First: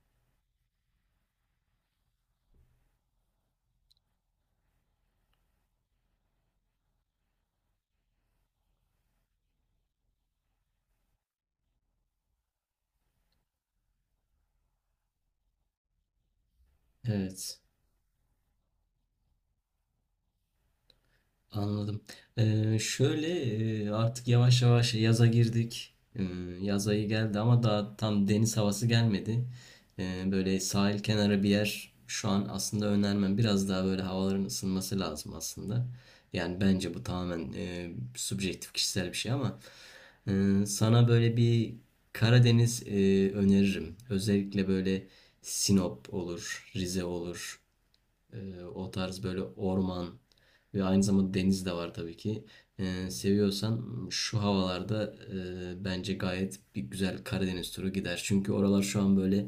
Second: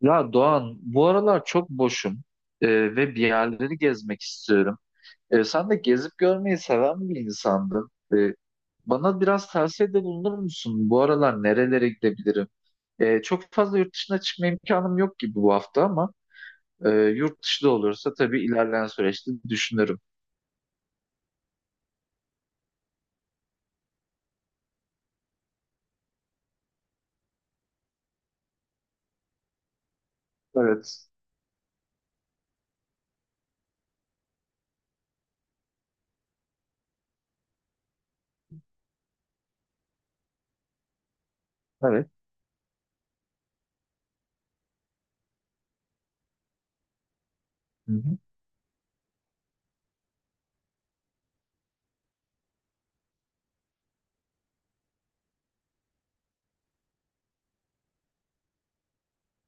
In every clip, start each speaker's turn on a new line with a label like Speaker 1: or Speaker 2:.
Speaker 1: Ya Doğan, bu aralar çok boşum, e, ve bir yerleri gezmek istiyorum. Sen de gezip görmeyi seven bir insandın. Bana biraz tavsiyede bulunur musun? Bu aralar nerelere gidebilirim? Çok fazla yurt dışına çıkma imkanım yok gibi bu hafta ama yurt
Speaker 2: Evet,
Speaker 1: dışı da olursa tabii ilerleyen süreçte düşünürüm.
Speaker 2: anladım. Şöyle artık yavaş yavaş yaza girdik. Yaz ayı geldi ama daha tam deniz havası gelmedi. Böyle sahil
Speaker 1: Evet,
Speaker 2: kenarı bir yer şu an aslında önermem. Biraz daha böyle havaların ısınması lazım aslında. Yani bence bu tamamen subjektif kişisel bir şey ama sana böyle bir
Speaker 1: evet.
Speaker 2: Karadeniz öneririm. Özellikle böyle Sinop olur, Rize olur.
Speaker 1: Hı hı. Hı.
Speaker 2: O tarz böyle orman ve aynı zamanda deniz de var tabii ki. Seviyorsan şu havalarda bence gayet bir güzel Karadeniz turu gider. Çünkü oralar şu an böyle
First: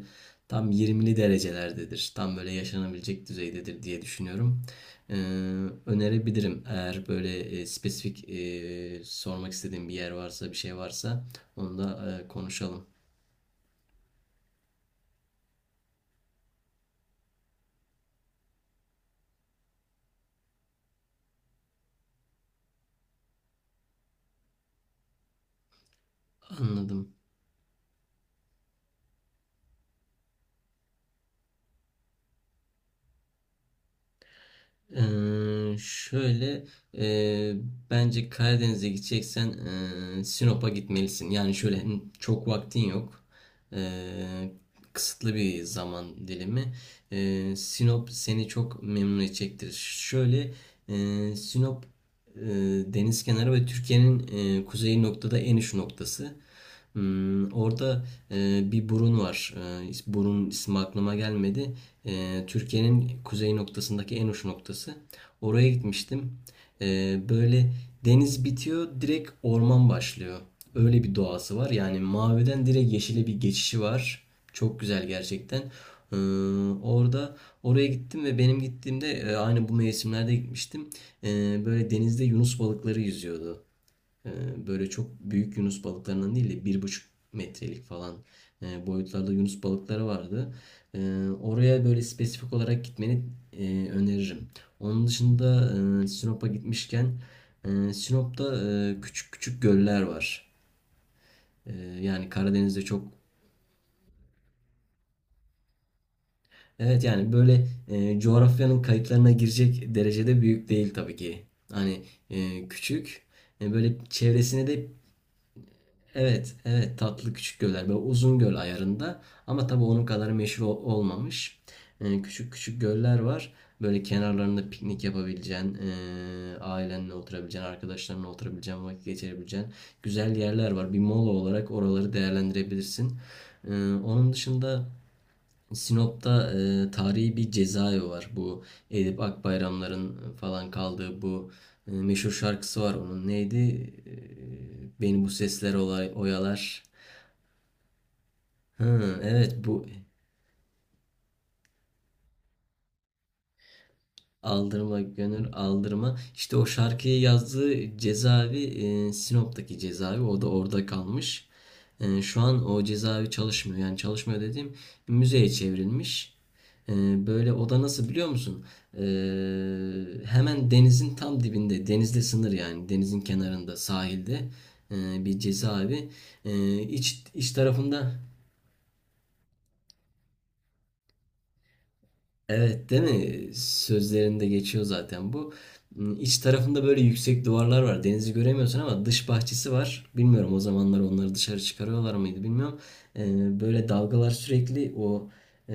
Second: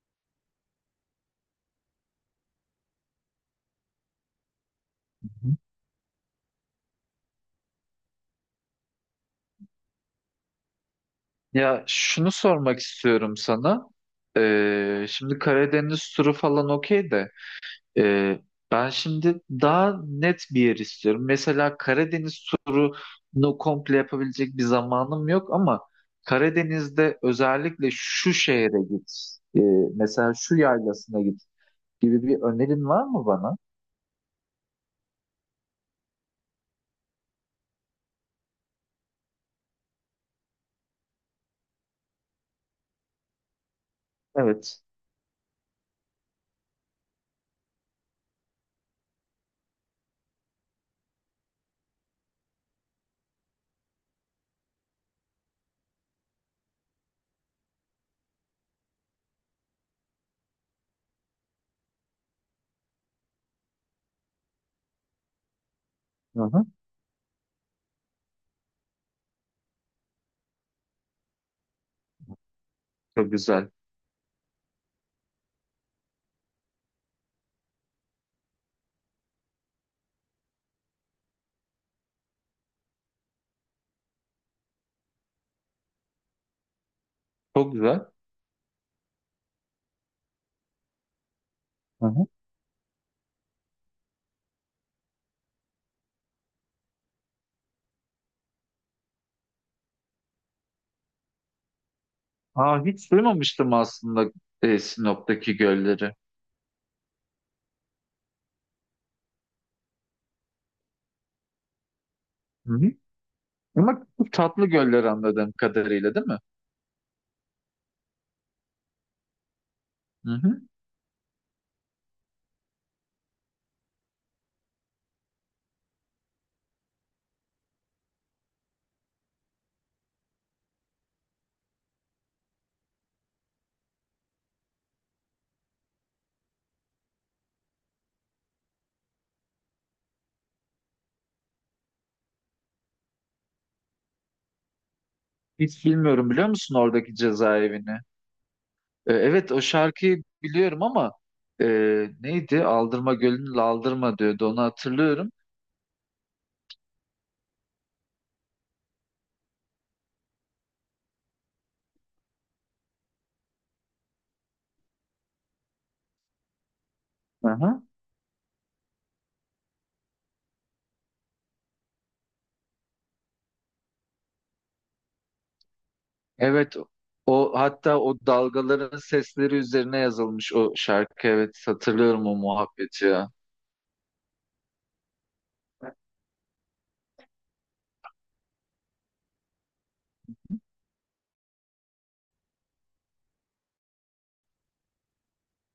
Speaker 2: tam 20'li derecelerdedir. Tam böyle yaşanabilecek düzeydedir diye düşünüyorum. Ee,
Speaker 1: Hı.
Speaker 2: önerebilirim. Eğer böyle spesifik sormak istediğim bir yer varsa, bir şey varsa onu
Speaker 1: Ya
Speaker 2: da
Speaker 1: şunu sormak
Speaker 2: konuşalım.
Speaker 1: istiyorum sana. Şimdi Karadeniz turu falan okey de. Ee, Ben şimdi daha net bir yer istiyorum. Mesela Karadeniz turunu komple yapabilecek bir zamanım yok ama
Speaker 2: Anladım.
Speaker 1: Karadeniz'de özellikle şu şehre git, ee, mesela şu yaylasına git gibi bir önerin var mı bana?
Speaker 2: Şöyle e, bence Karadeniz'e gideceksen Sinop'a gitmelisin. Yani şöyle, çok vaktin yok. Ee,
Speaker 1: Evet.
Speaker 2: kısıtlı bir zaman dilimi. Sinop seni çok memnun edecektir. Şöyle Sinop e, deniz kenarı ve Türkiye'nin kuzey noktada en uç noktası. Orada bir burun var. Burun ismi aklıma gelmedi. Türkiye'nin kuzey noktasındaki en uç noktası. Oraya gitmiştim.
Speaker 1: Hı hı.
Speaker 2: Böyle deniz bitiyor, direkt orman başlıyor. Öyle bir doğası var. Yani maviden direkt yeşile
Speaker 1: Çok
Speaker 2: bir
Speaker 1: güzel.
Speaker 2: geçişi var. Çok güzel gerçekten. Ee, orada oraya gittim ve benim gittiğimde aynı bu mevsimlerde gitmiştim. Böyle denizde yunus balıkları yüzüyordu. Böyle çok büyük yunus balıklarından değil de bir buçuk
Speaker 1: Çok
Speaker 2: metrelik
Speaker 1: güzel.
Speaker 2: falan boyutlarda yunus balıkları vardı. Ee, Oraya böyle
Speaker 1: Hı hı.
Speaker 2: spesifik olarak gitmeni öneririm. Onun dışında Sinop'a gitmişken Sinop'ta küçük küçük göller var. E, Yani Karadeniz'de
Speaker 1: Aa,
Speaker 2: çok,
Speaker 1: hiç duymamıştım aslında Sinop'taki gölleri.
Speaker 2: evet, yani böyle coğrafyanın kayıtlarına girecek derecede büyük değil tabii ki. Hani
Speaker 1: Hı hı.
Speaker 2: küçük, böyle
Speaker 1: Ama çok tatlı
Speaker 2: çevresine de
Speaker 1: göller anladığım kadarıyla, değil mi?
Speaker 2: evet, evet, tatlı küçük göller böyle uzun göl ayarında ama tabii onun kadar
Speaker 1: Hı hı.
Speaker 2: meşhur olmamış. Küçük küçük göller var. Böyle kenarlarında piknik yapabileceğin, ailenle oturabileceğin, arkadaşlarınla oturabileceğin, vakit geçirebileceğin güzel yerler var. Bir mola olarak oraları değerlendirebilirsin. Ee, onun dışında Sinop'ta tarihi bir cezaevi var. Bu Edip Akbayramların falan kaldığı bu meşhur şarkısı var onun. Neydi? Beni bu sesler
Speaker 1: Hiç bilmiyorum, biliyor musun
Speaker 2: oyalar.
Speaker 1: oradaki cezaevini?
Speaker 2: Hı,
Speaker 1: Evet,
Speaker 2: evet,
Speaker 1: o
Speaker 2: bu
Speaker 1: şarkıyı biliyorum ama e, neydi? Aldırma Gölü'nün Aldırma diyordu, onu
Speaker 2: Aldırma
Speaker 1: hatırlıyorum.
Speaker 2: gönül aldırma. İşte o şarkıyı yazdığı cezaevi Sinop'taki cezaevi, o da orada kalmış. Şu an o cezaevi çalışmıyor. Yani çalışmıyor dediğim, müzeye çevrilmiş. E, böyle o da,
Speaker 1: Aha.
Speaker 2: nasıl biliyor musun? E, hemen denizin tam dibinde, denizle sınır yani denizin kenarında sahilde bir cezaevi.
Speaker 1: Evet,
Speaker 2: E, iç, iç
Speaker 1: o hatta o
Speaker 2: tarafında.
Speaker 1: dalgaların sesleri üzerine yazılmış o şarkı, evet hatırlıyorum o
Speaker 2: Evet, değil
Speaker 1: muhabbeti ya.
Speaker 2: mi? Sözlerinde geçiyor zaten bu. İç tarafında böyle yüksek duvarlar var. Denizi göremiyorsun ama dış bahçesi var. Bilmiyorum, o zamanlar onları dışarı çıkarıyorlar mıydı bilmiyorum. Böyle dalgalar sürekli o e,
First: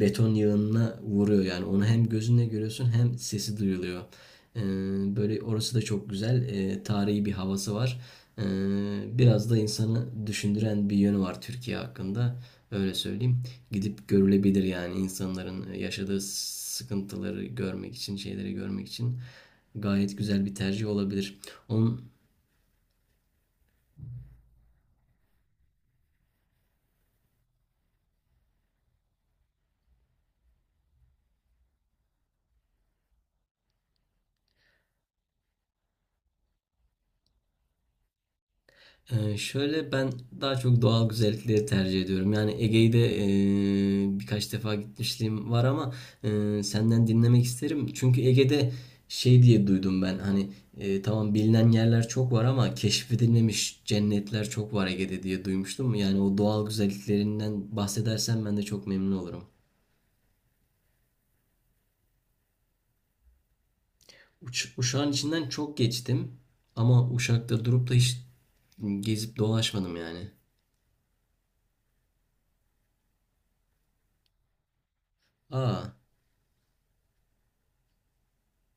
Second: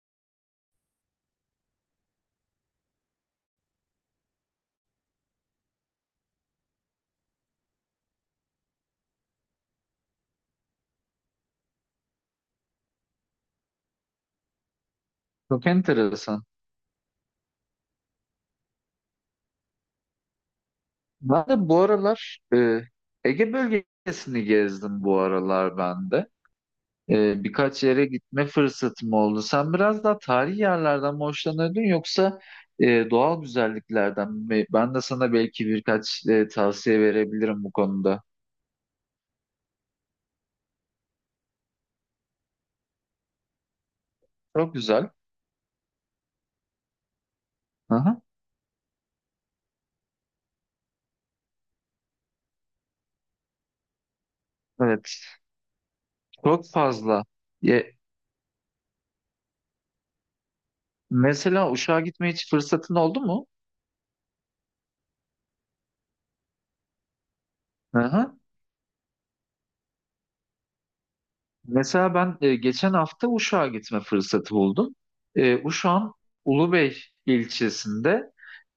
Speaker 2: beton yığınına vuruyor. Yani onu hem gözünle görüyorsun hem sesi duyuluyor. Ee, böyle orası da çok güzel. Tarihi bir havası var. Ee, biraz da insanı düşündüren bir yönü var Türkiye hakkında. Öyle söyleyeyim. Gidip görülebilir yani,
Speaker 1: Çok
Speaker 2: insanların yaşadığı
Speaker 1: enteresan.
Speaker 2: sıkıntıları görmek için, şeyleri görmek için gayet güzel bir tercih olabilir.
Speaker 1: Ben de bu
Speaker 2: Onun
Speaker 1: aralar Ege bölgesini gezdim bu aralar ben de. Birkaç yere gitme fırsatım oldu. Sen biraz daha tarihi yerlerden mi hoşlanırdın yoksa doğal güzelliklerden mi? Ben de sana belki birkaç tavsiye verebilirim bu konuda.
Speaker 2: Şöyle ben daha çok doğal güzellikleri tercih ediyorum. Yani Ege'yi de birkaç defa
Speaker 1: Çok güzel.
Speaker 2: gitmişliğim var ama senden dinlemek isterim. Çünkü
Speaker 1: Aha,
Speaker 2: Ege'de şey diye duydum ben, hani tamam, bilinen yerler çok var ama keşfedilmemiş cennetler çok var Ege'de
Speaker 1: evet.
Speaker 2: diye duymuştum. Yani o doğal
Speaker 1: Çok fazla.
Speaker 2: güzelliklerinden
Speaker 1: Ye-
Speaker 2: bahsedersen ben de çok memnun olurum.
Speaker 1: Mesela Uşak'a gitmeye hiç fırsatın oldu mu?
Speaker 2: Uşak'ın içinden çok geçtim ama Uşak'ta durup da hiç
Speaker 1: Aha.
Speaker 2: gezip dolaşmadım yani.
Speaker 1: Mesela ben geçen hafta Uşak'a gitme fırsatı buldum.
Speaker 2: Aa,
Speaker 1: Uşak'ın Ulubey ilçesinde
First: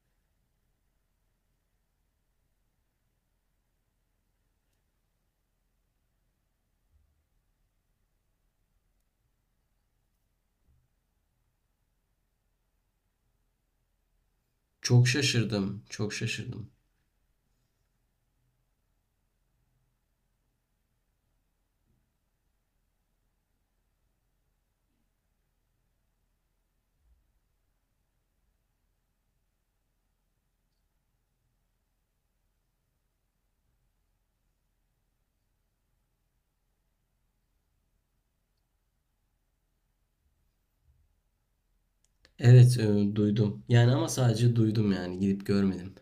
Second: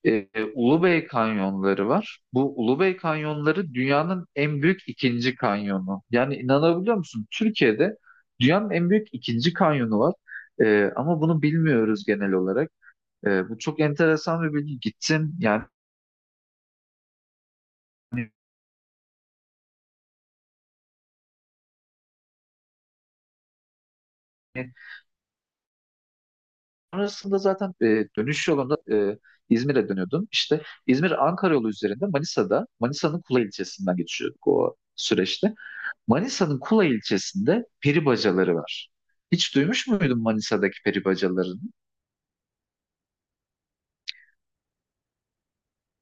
Speaker 1: e, Ulubey kanyonları var. Bu Ulubey kanyonları dünyanın en büyük ikinci kanyonu. Yani inanabiliyor musun? Türkiye'de dünyanın en büyük ikinci kanyonu var. Ama bunu bilmiyoruz genel olarak. Bu çok enteresan bir bilgi.
Speaker 2: çok
Speaker 1: Gittim
Speaker 2: şaşırdım, çok şaşırdım.
Speaker 1: yani. Sonrasında zaten dönüş yolunda İzmir'e dönüyordum. İşte İzmir-Ankara yolu üzerinde Manisa'da, Manisa'nın Kula ilçesinden geçiyorduk o süreçte. Manisa'nın Kula ilçesinde peri bacaları var. Hiç duymuş muydun Manisa'daki peri bacalarını?
Speaker 2: Evet, duydum. Yani ama sadece duydum yani, gidip görmedim.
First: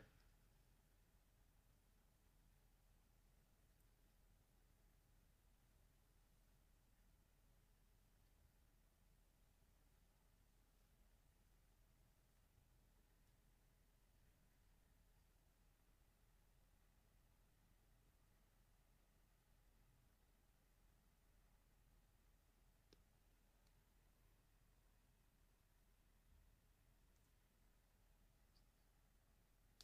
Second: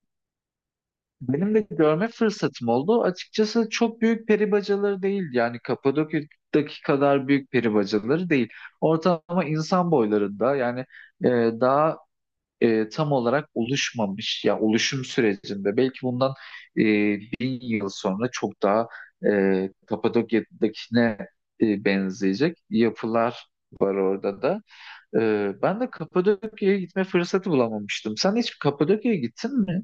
Speaker 1: Benim de görme fırsatım oldu. Açıkçası çok büyük peri bacaları değil. Yani Kapadokya'daki kadar büyük peri bacaları değil. Ortalama insan boylarında yani e, daha tam olarak oluşmamış ya, oluşum sürecinde belki bundan e, bin yıl sonra çok daha Kapadokya'dakine benzeyecek yapılar var orada da. Ben de Kapadokya'ya gitme fırsatı bulamamıştım. Sen hiç Kapadokya'ya gittin mi?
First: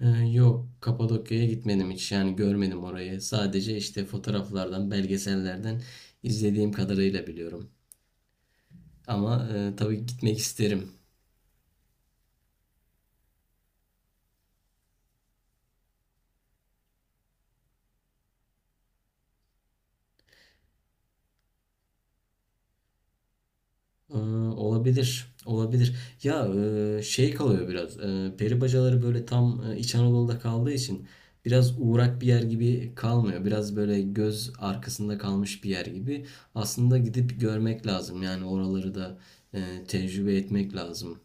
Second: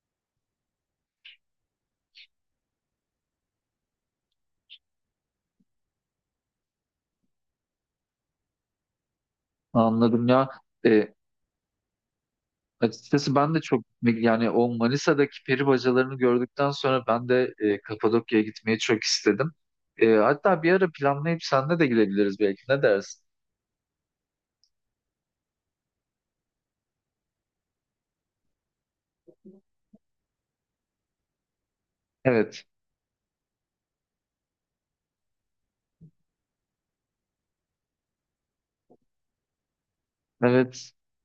Speaker 2: Yok, Kapadokya'ya gitmedim hiç. Yani görmedim orayı. Sadece işte fotoğraflardan, belgesellerden izlediğim kadarıyla biliyorum. Ama tabii
Speaker 1: Anladım
Speaker 2: gitmek
Speaker 1: ya.
Speaker 2: isterim.
Speaker 1: E, Açıkçası ben de çok, yani o Manisa'daki peri bacalarını gördükten sonra ben de Kapadokya'ya gitmeyi çok istedim. Hatta bir ara planlayıp senle de gidebiliriz belki. Ne dersin?
Speaker 2: Ee, olabilir. Olabilir. Ya, şey kalıyor biraz. Peri bacaları böyle tam İç Anadolu'da kaldığı için biraz uğrak bir yer
Speaker 1: Evet.
Speaker 2: gibi kalmıyor. Biraz böyle göz arkasında kalmış bir yer gibi. Aslında gidip görmek lazım. Yani oraları da tecrübe etmek
Speaker 1: Evet.
Speaker 2: lazım.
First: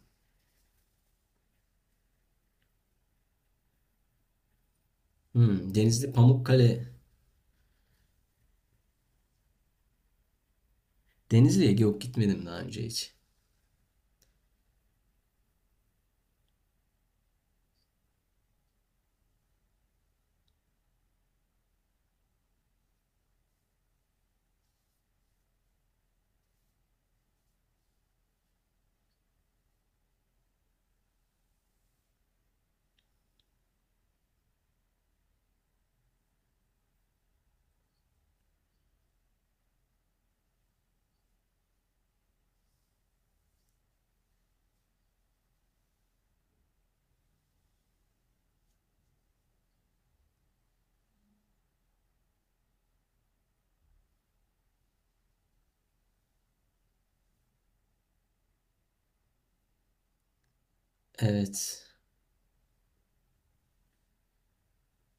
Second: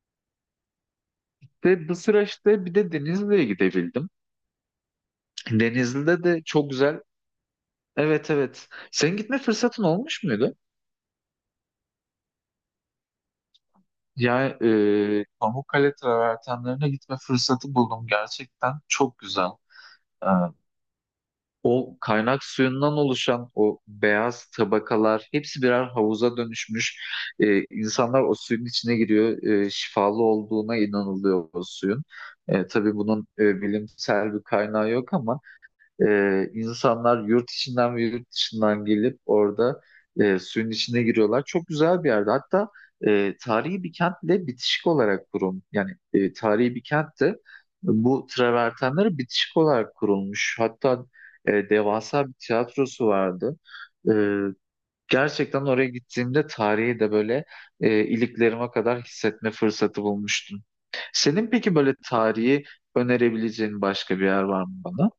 Speaker 1: De bu süreçte bir de Denizli'ye gidebildim.
Speaker 2: Hmm, Denizli
Speaker 1: Denizli'de de çok
Speaker 2: Pamukkale.
Speaker 1: güzel. Evet, evet. Senin gitme fırsatın olmuş muydu?
Speaker 2: Denizli'ye yok, gitmedim daha önce hiç.
Speaker 1: Ya, Pamukkale travertenlerine gitme fırsatı buldum. Gerçekten çok güzel. E, O kaynak suyundan oluşan o beyaz tabakalar hepsi birer havuza dönüşmüş. İnsanlar o suyun içine giriyor. Şifalı olduğuna inanılıyor o suyun. Tabii bunun bilimsel bir kaynağı yok ama insanlar yurt içinden ve yurt dışından gelip orada suyun içine giriyorlar. Çok güzel bir yerde. Hatta tarihi bir kentle bitişik olarak kurulmuş. Yani tarihi bir kentte bu travertenleri bitişik olarak kurulmuş. Hatta devasa bir tiyatrosu vardı. E, Gerçekten oraya gittiğimde tarihi de böyle iliklerime kadar hissetme fırsatı bulmuştum. Senin peki
Speaker 2: Evet.
Speaker 1: böyle tarihi önerebileceğin başka bir yer var mı bana?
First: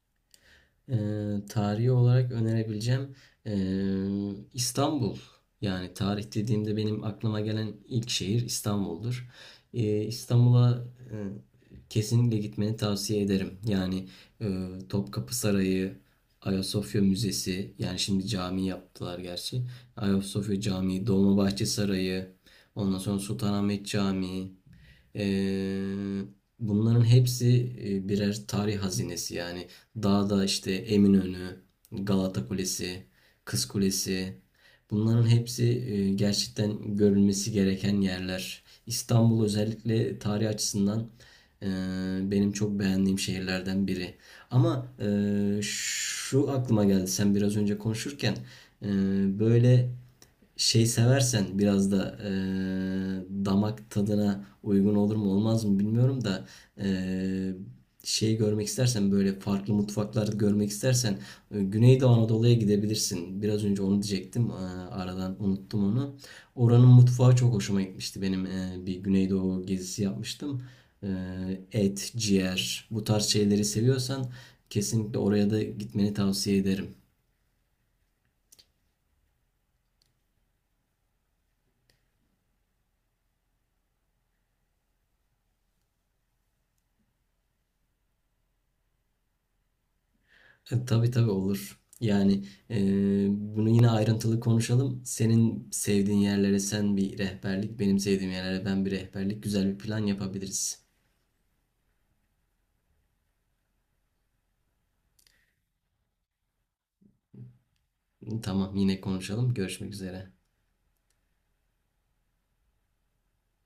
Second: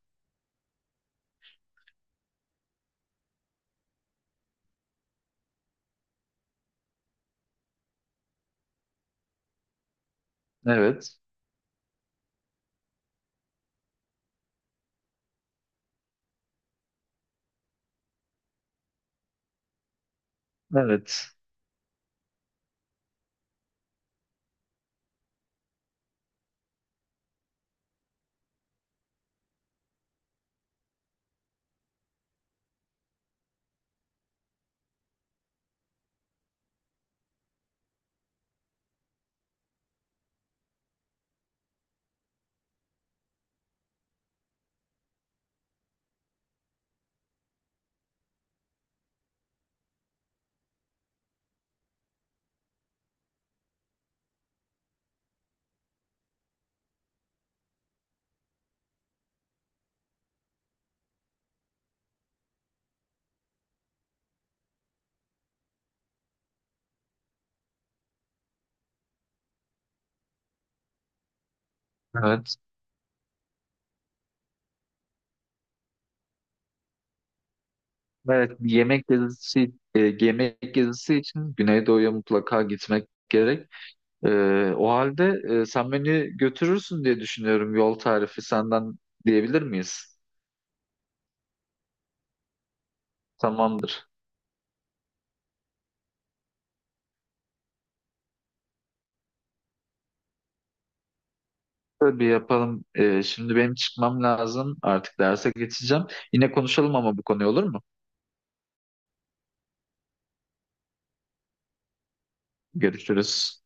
Speaker 2: Tarihi olarak önerebileceğim İstanbul. Yani tarih dediğimde benim aklıma gelen ilk şehir İstanbul'dur. İstanbul'a
Speaker 1: Evet.
Speaker 2: eee, kesinlikle gitmeni tavsiye ederim. Yani Topkapı Sarayı, Ayasofya Müzesi, yani şimdi cami yaptılar gerçi. Ayasofya Camii,
Speaker 1: Evet.
Speaker 2: Dolmabahçe Sarayı, ondan sonra Sultanahmet Camii. Eee, bunların hepsi birer tarih hazinesi yani. Dağda işte Eminönü, Galata Kulesi, Kız Kulesi. Bunların hepsi gerçekten görülmesi gereken yerler. İstanbul özellikle tarih açısından e, benim çok beğendiğim şehirlerden biri. Ama şu aklıma geldi sen biraz önce konuşurken, e, böyle şey seversen, biraz da damak tadına uygun olur mu olmaz mı bilmiyorum da e, şeyi görmek istersen, böyle farklı mutfaklar görmek istersen Güneydoğu Anadolu'ya gidebilirsin. Biraz önce onu diyecektim. Aradan unuttum onu. Oranın mutfağı çok hoşuma gitmişti. Benim bir Güneydoğu gezisi yapmıştım. E, Et,
Speaker 1: Evet.
Speaker 2: ciğer, bu tarz şeyleri seviyorsan kesinlikle oraya da gitmeni tavsiye ederim.
Speaker 1: Evet. Bir yemek gezisi, yemek gezisi için Güneydoğu'ya mutlaka gitmek gerek. E, O halde sen beni götürürsün diye düşünüyorum. Yol tarifi senden diyebilir miyiz?
Speaker 2: Tabii tabii, olur. Yani e, bunu yine
Speaker 1: Tamamdır.
Speaker 2: ayrıntılı konuşalım. Senin sevdiğin yerlere sen bir rehberlik, benim sevdiğim yerlere ben bir rehberlik, güzel bir plan yapabiliriz.
Speaker 1: Böyle bir yapalım. Şimdi benim çıkmam lazım. Artık derse geçeceğim. Yine konuşalım ama bu konuyu, olur mu?
Speaker 2: Tamam, yine konuşalım. Görüşmek üzere.
Speaker 1: Görüşürüz.